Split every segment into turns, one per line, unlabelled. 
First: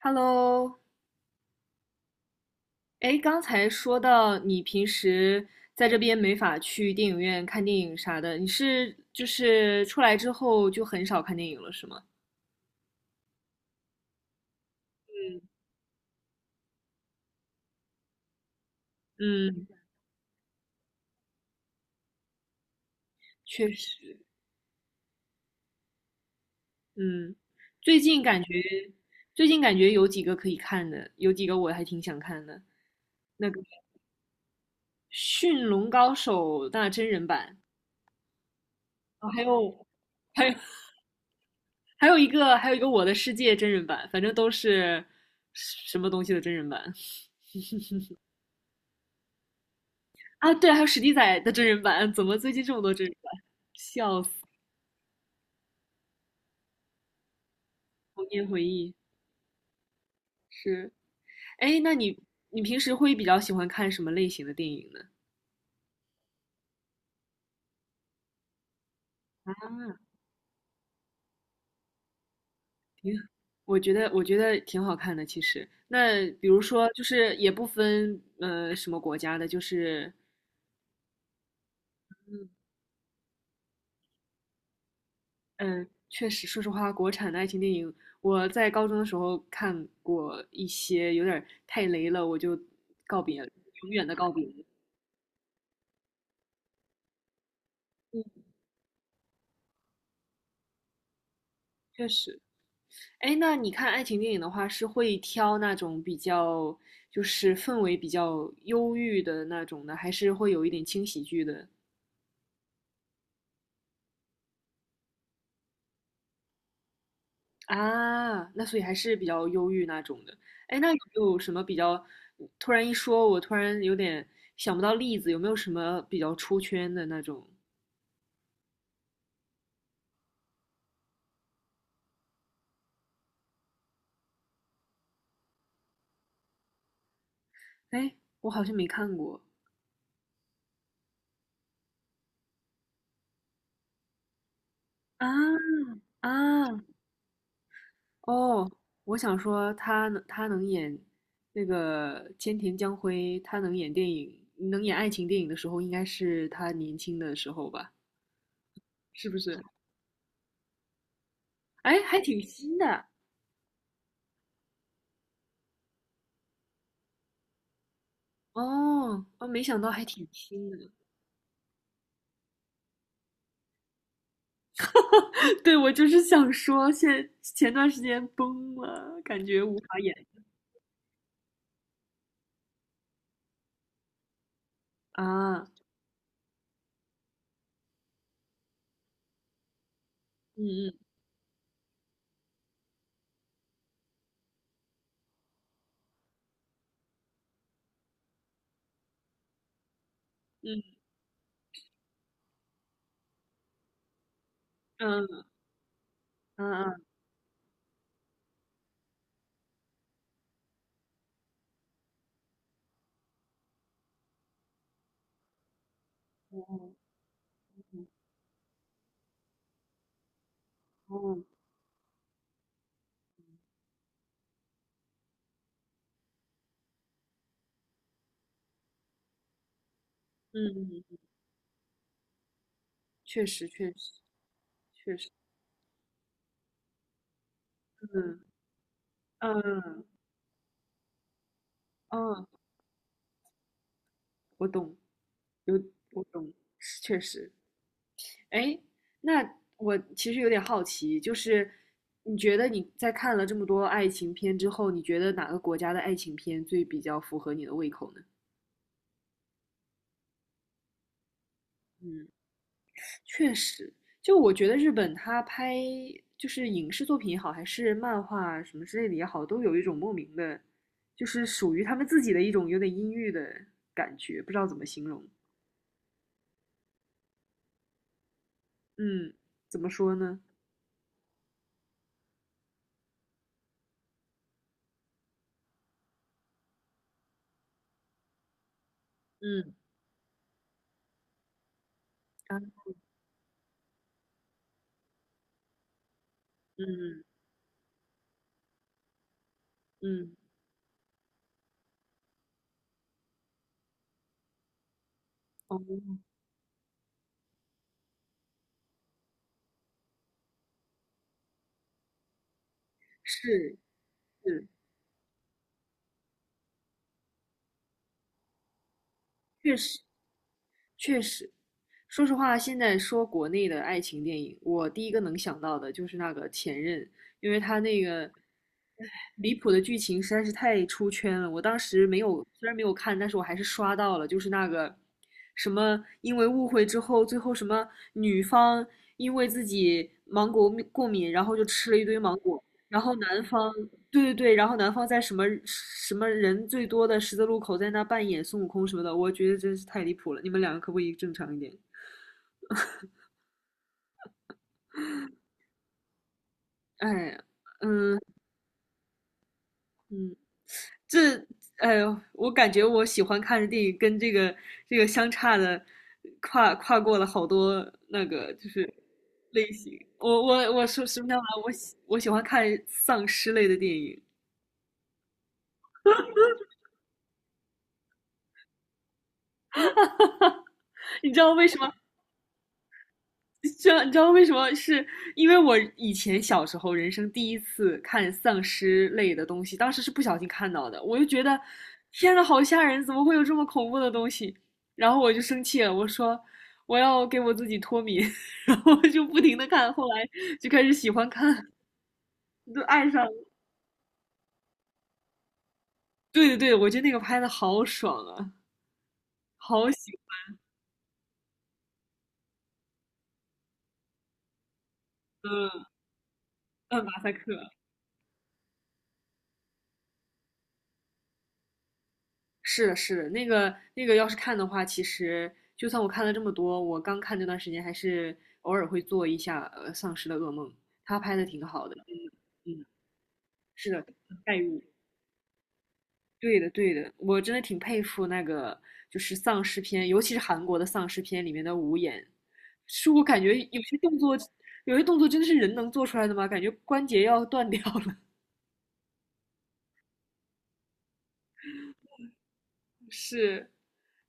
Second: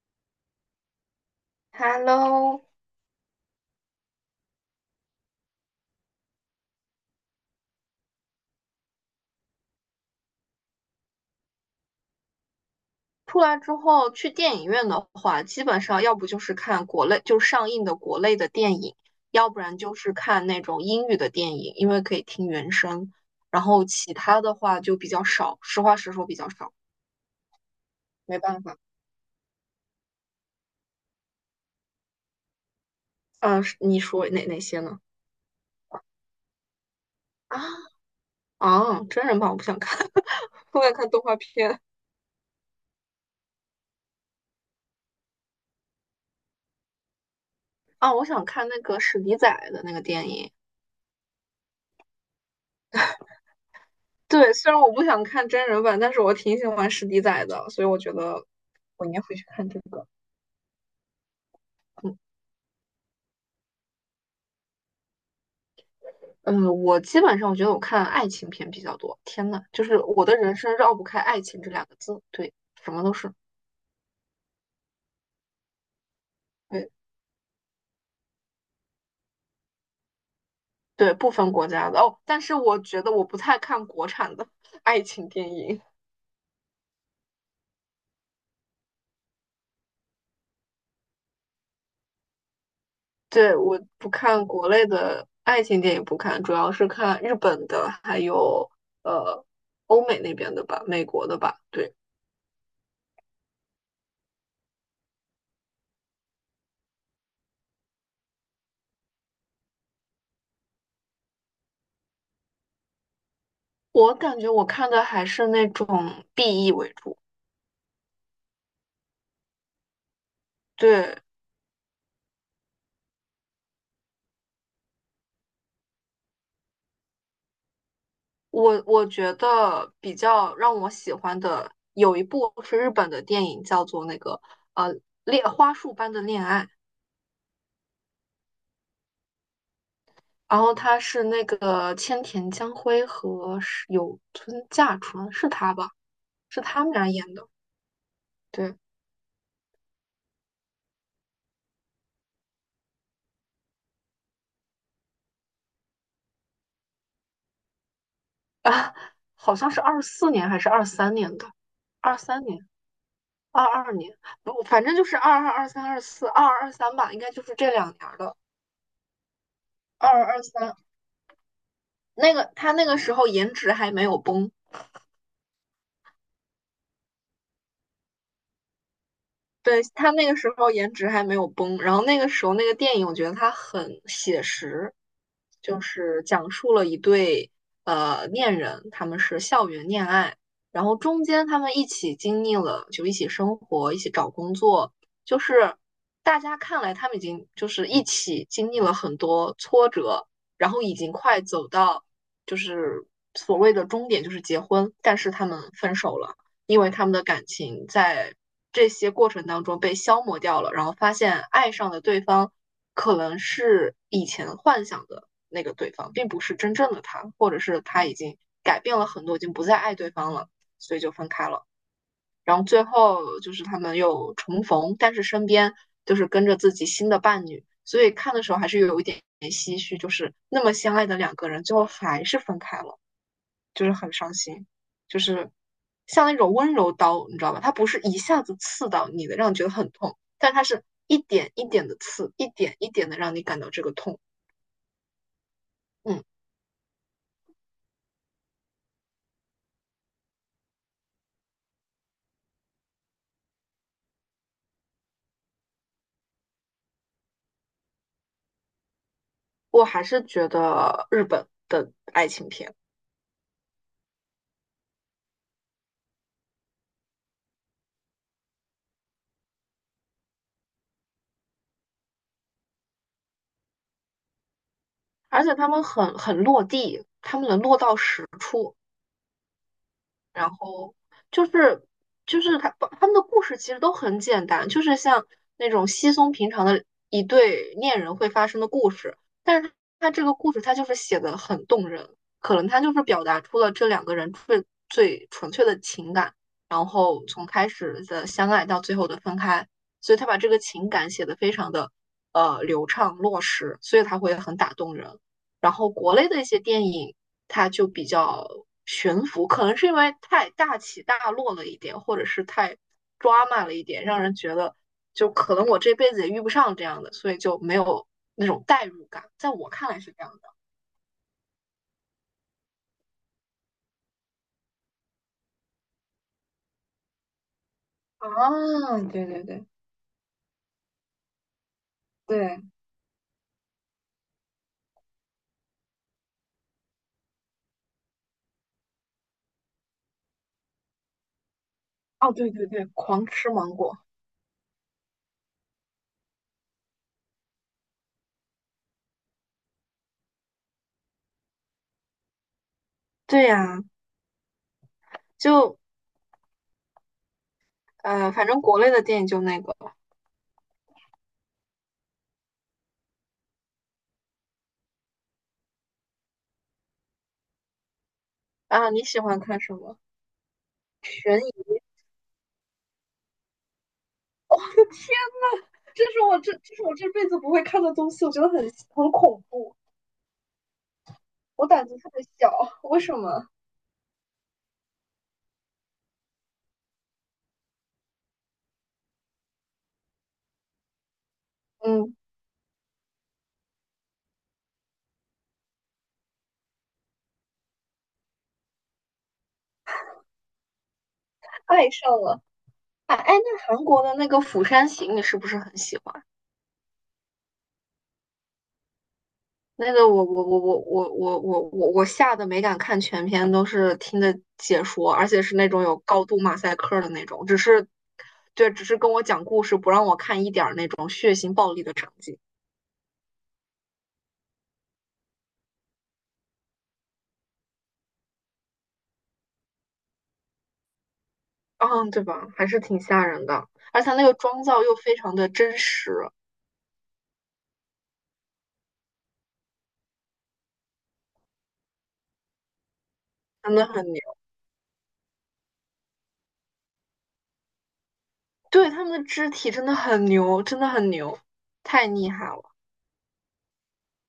Hello，
Hello，
哎，刚才说到你平时在这边没法去电影院看电影啥的，你是出来之后就很少看电影了，是吗？
出来之后去电影院的
嗯，
话，基本上要不就是看国内，就上映的国内的电影，要不
嗯，
然就是看那种英语的电影，因为可以听原声。然
确
后其
实，
他的话就比较少，实话实说比较少，
嗯，最近
没
感觉
办法。
最近感觉有几个可以看的，有几个我还挺想看的，那个
嗯、是你说哪些呢？
《驯龙高手》那真人版，
啊啊，真
哦，
人版我不想看，
还有
我想看动画片。
还有一个《我的世界》真人版，反正都是什么东西的真人版。
啊，我想看那个史迪仔的那个电影。
啊，对，还有史迪仔的真人版，怎么最近这么多真人版？笑死，
对，虽然我不想看真人版，但是我挺喜欢史迪仔的，所以我觉
童
得
年回忆
我应该会去看这个。
是。哎，
嗯。
你平时会比较喜欢看什么类型的电影呢？
嗯，我基本上我觉得我看爱情片比较多。天呐，就是我的人生绕不开爱情这两个字，对，什么
挺，
都是，
我觉得挺好看的，其实。那比如说，
对
就是也不分什么国家的，就是
对，不分国家的哦。但
嗯
是我觉得我不太看国产的 爱情电影，
嗯，确实，说实话，国产的爱情电影，我在高中的时候看过一些，有点儿太雷了，我就告别了，
对，我
永远
不
的告别。
看国内的爱情电影，不看，主要是看日本的，还
嗯，
有呃欧美那边的吧，美国的吧。对，
确实。哎，那你看爱情电影的话，是会挑那种比较就是氛围比较忧郁的那种呢，还是会有一点轻喜剧的
我感觉我看的还是那种 BE 为主，
啊？那所以还是比较忧郁那种的。哎，那有
对。
没有什么比较？突然一说，我突然有点想不到例子，有没有什么比较出圈的那种？
我觉得比较让我喜欢的有一部是日本的电影，叫做那个呃恋花束般的恋爱，
哎，我好像没看过
然后他是那个千田江辉和是有村架
啊
纯是他吧？
啊！
是他们俩演的，
哦，
对
我想说他能演那个千田江辉，他能演电影，能演爱情电影的时候，应该是他年轻的时候吧？
啊，
是不
好
是？
像是24年还是二三年的，
哎，
二
还挺
三年、
新的
22年，不，反正就是二二、二三、二四、二二、二三吧，应该就是这两年儿的，
哦，哦，没想到还
二
挺
二、二
新
三。
的。
那个他那个时候颜值还没有崩，
对，我就是想说，现前段时间崩了，感觉无
对，
法
他
演
那个时候颜值还没有崩，然后那个时候那个电影，我觉得它很写实，
啊。
就是讲述了一对恋人，他们是校园恋爱，然后
嗯
中间他们一起经历了，就一起生活，一起找工作，就是大家看来他们已经就是一起经历了很多挫折，然后已
嗯
经快走到就是所谓的终点，就是结婚，但是他
嗯
们分手了。
嗯
因为
嗯
他们的感情在这些过程当中被消磨掉了，然后发现爱上的对方可能是以前幻想的那个对方，并不是真正
嗯
的他，或者是他
嗯
已经改变了很多，已经不再爱对方了，所以就分
哦
开了。然后最后就是他们又重逢，但是身边就是跟着自己新的伴侣，所以看的时候还是有一点唏嘘，就是那么
嗯，
相爱的
嗯
两个人，最后还是分开了。
确实
就
确
是很
实，
伤心，就是像那种温柔刀，你知道吧？它不是一
嗯
下子刺到你的，让你觉得很
嗯
痛，但它是一点一点的刺，
嗯，
一点一点的让你感到这个痛。
我懂。有
嗯，
我懂，确实。哎，那我其实有点好奇，就是你觉得你在看了这么多爱情片之后，你觉得哪个国家的爱情片最比较符合你的胃口呢？
我还是觉得日本的
嗯，
爱情片，
确实，就我觉得日本它拍就是影视作品也好，还是漫画啊什么之类的也好，都有一种莫名的，就是属于他们自己的一种有点阴郁的感觉，不知道怎么形容。
而且他们很落地，他们能落到实处。
嗯，怎么说呢？
然后就是就是他们的故事其实都很简单，就是像那种稀松平常的一对恋人会发生的故事，但
嗯
是他这个故事他就是写的很动人，可
啊，
能他就是表达出了这两个人最纯粹的情感，然
嗯
后从开始的相爱到最后的分开，所以他
嗯，嗯
把这个情感写的非常的流畅落实，所以他会很打动人。然后国
哦。
内的一些电影，它就比较悬浮，可能是因为太大起大落了一点，或者是太抓马了
是
一点，让人觉
是，
得就可能我这辈子也遇不上这样的，所以就没有那种代入感。在我
确
看
实
来是这样的。
确实。说实话，现在说国内的爱情电影，我第一个能想到的就是那个《前任》，因为他那个
啊，对对
离
对
谱的剧情实在是太出圈了。我当时没有，
对，
虽然没有看，但是我还是刷到了，就是那个什么，因为误会之后，最后什么女方因为自己芒果过敏然后就吃了一堆
哦
芒
对
果，
对对，
然后
狂
男
吃芒
方，
果。
对对对，然后男方在什么什么人最多的十字路口在那扮演孙悟空什么的，我觉得真是太离谱了。你们两个可不可以正常一点？
对呀、就
哎，嗯，
反正国内的电影就那个
这，哎呦，我感觉我喜欢看的电影跟这个相差的跨过了好多那个就
啊，
是
你喜欢看
类
什
型。
么？
我说实不相
悬
瞒，
疑，
我喜欢看丧尸类的电影。
这是我这辈子不会看的东西，我觉得很恐怖。
你知道为
我
什
胆
么
子特别小，为什么？
知道你知道为什么？是因为我以前小时候人生第一次看丧尸类的东西，当时是不小心看到的，我就觉得
嗯，
天呐，好吓人！怎么会有这么恐怖的东西？然后我就生气了，我说我要给我自己脱敏，然后就不停的看，后来就开始喜欢看，
爱上了。
就爱
哎
上
哎，
了
那韩国的那个《釜山行》，你是不是很喜欢？
对对对，我觉得那个拍的好爽啊，好
那个
喜
我吓得没敢看全篇，都是听的解说，而且是那种
欢，
有高度马赛
嗯，
克
嗯
的
马
那
赛克。
种，只是对，只是跟我讲故事，不让我看一点儿那种血腥暴力的场景，
是的，是的，那个，要是看的话，其实就算我看了这么多，我刚看那段时间还是偶尔会做一下《丧尸的噩梦》，他拍的挺好的，
嗯，对吧？还
嗯
是
嗯，
挺吓人的，
是
而
的，
且它那个
代
妆造
入，
又非常的真实，
对的，我真的挺佩服那个就是丧尸片，尤其是韩国的丧尸片里面的武演，是我感觉
真
有
的
些
很
动作，
牛。
有些动作真的是人能做出来的吗？感觉关节要断掉了，
对，他们的肢体真的很牛，真的很牛，太厉害了。
是。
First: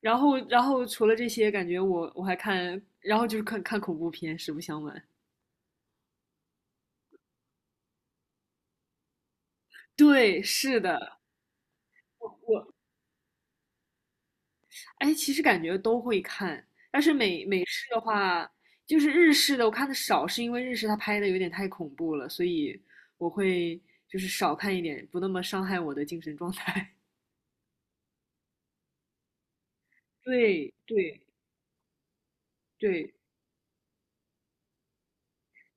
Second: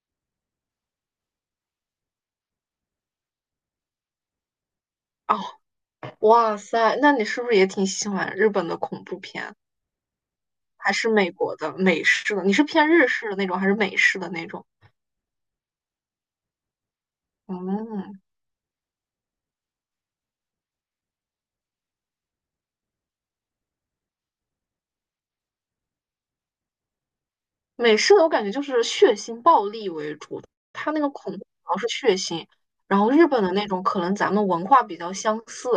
然后除了这些，感觉我我还看，然后就是看看恐怖片，实不相瞒。
哦，哇塞，那你是不是也挺喜欢日本的恐怖片，
对，是
还是
的，
美国的美式的？你是偏日式的那种，还是美式的那种？
哎，其实感觉都会看，但是美式的
嗯，
话，就是日式的我看的少，是因为日式它拍的有点太恐怖了，所以我会就是少看一点，不那么伤害我的精神状态。
美式的我感觉就是血腥暴力为主，
对
它那个
对
恐怖主要是血腥，然后
对
日本的那种可能咱们文化比较相似，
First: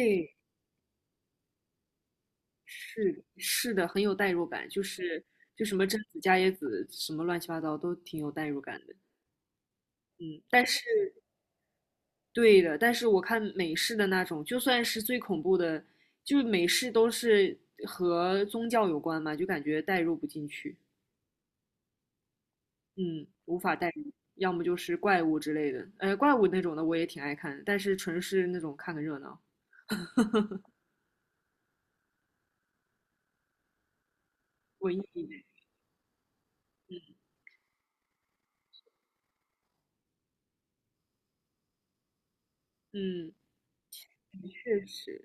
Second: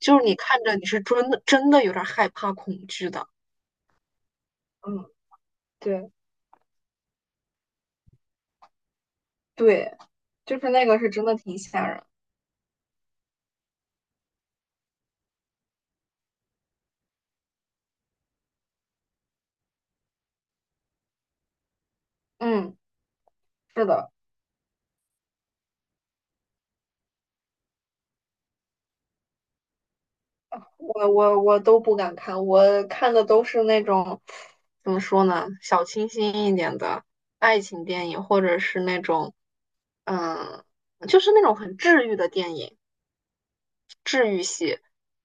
就是你看着你是真的真的有点害怕恐惧
是的
的。
是的，很有代入感，就
嗯，
是就什么贞
对
子、伽椰子，什么乱七八糟都挺有代入感的。
对，
嗯，
就
但
是
是
那个是真的挺吓人。
对的，但是我看美式的那种，就算是最恐怖的，就是美式都是和宗教有关嘛，就感觉代入不进去，
嗯，
嗯，无法
是
代
的。
入，要么就是怪物之类的，怪物那种的我也挺爱看的但是纯是那种看个热闹，
我都不敢看，我看的都是那种
文
怎么
艺
说
一点，
呢，小清新一点的爱情电影，或者是那种嗯，就是那种很治愈的电影，
嗯，
治愈系。
确实。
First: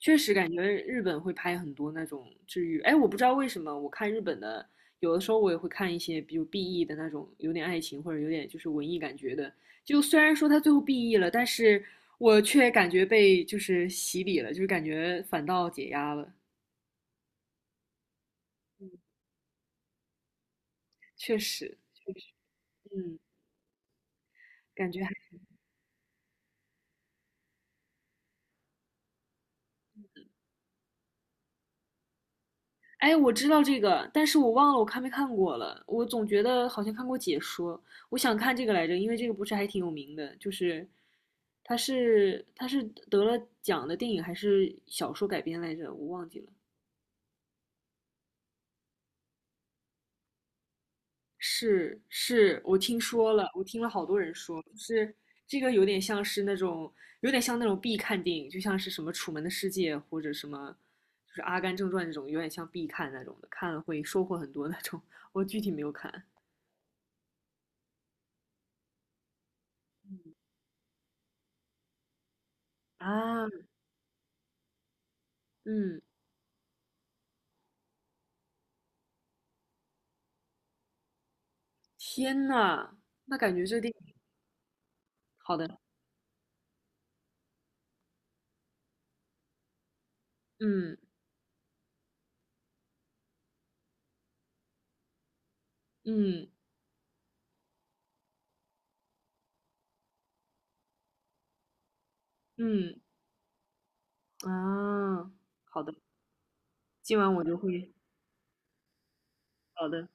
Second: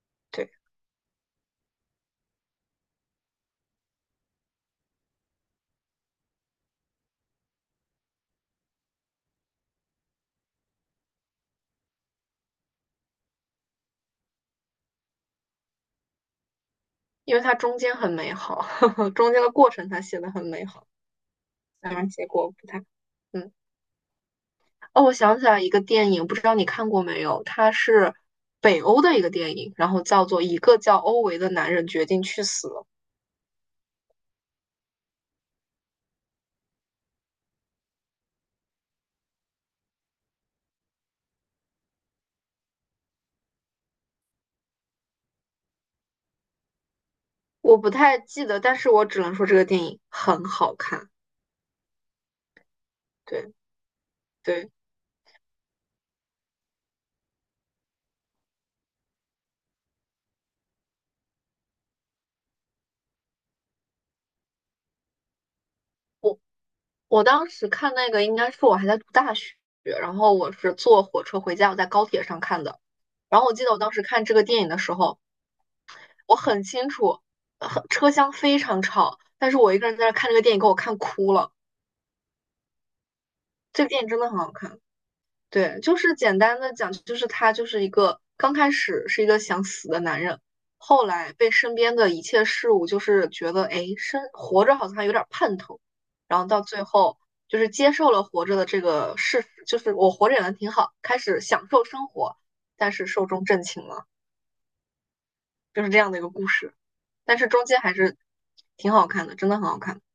确实
对，
感觉日本会拍很多那种治愈。哎，我不知道为什么，我看日本的，有的时候我也会看一些，比如 BE 的那种，有点爱情或者有点就是文艺感觉的。就虽然说他最后 BE 了，但是我却感觉被就是洗礼了，就是感觉反倒解压了。
因为它中间很美好，
嗯
中间的过程它写的很美好，
确实，
当然
确
结
实，
果不太。
嗯，
嗯，
感觉
哦，
还。
我想起来一个电影，不知道你看过没有？它是北欧的一个电影，然后叫做《一个叫欧维的男人决定去死》。
哎，我知道这个，但是我忘了我看没看过了。我总觉得好像看过解说，我想看这个来着，因为这个不是还挺有名的，就是他是得了奖的电影还是小说改编来着，我忘记了。
我不太记得，但是我只能说这个电影很好看。
是是，我听说了，
对
我听了好多人说，
对，
就是这个有点像是那种有点像那种必看电影，就像是什么《楚门的世界》或者什么就是《阿甘正传》这种，有点像必看那种的，看了会收获很多那种。我具体没有看。
我当时看那个应该是我还在读大学，然后我是坐火车回家，我在高铁上看的。然
啊，
后我记得我当时看这个电影的时候，
嗯，
我很清楚，车厢非常吵，但是我一个人在那看这个电影，给我看哭了。
天呐，那感觉这个
这个
电
电影
影
真的很好看。
好的，
对，就是简单的讲，就是他就是一个刚开始是一个想死的男人，
嗯
后来被身边的一切事物就是觉得，哎，生活着好像还有点盼头，然后
嗯
到最后就是接受了活着的这个事实，就是我活着也能挺好，开始享受生活，但
嗯
是寿终正寝了，
啊，
就
好
是
的，
这样的一个故事，
今晚
但
我
是
就
中间
会，
还是挺好看的，真的很好
好
看。
的，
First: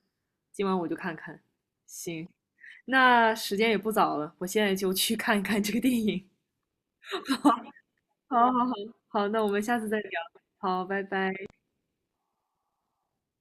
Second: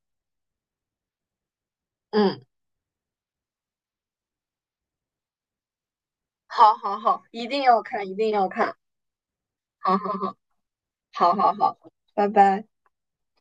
今晚我就看看。行，
嗯，
那时间也不早了，我现在就去看看这个电影。
好好好，一定要看，一 定要
好好好，
看，
好，那我们下次
好
再
好
聊。
好，
好，拜拜。
好好好，拜拜。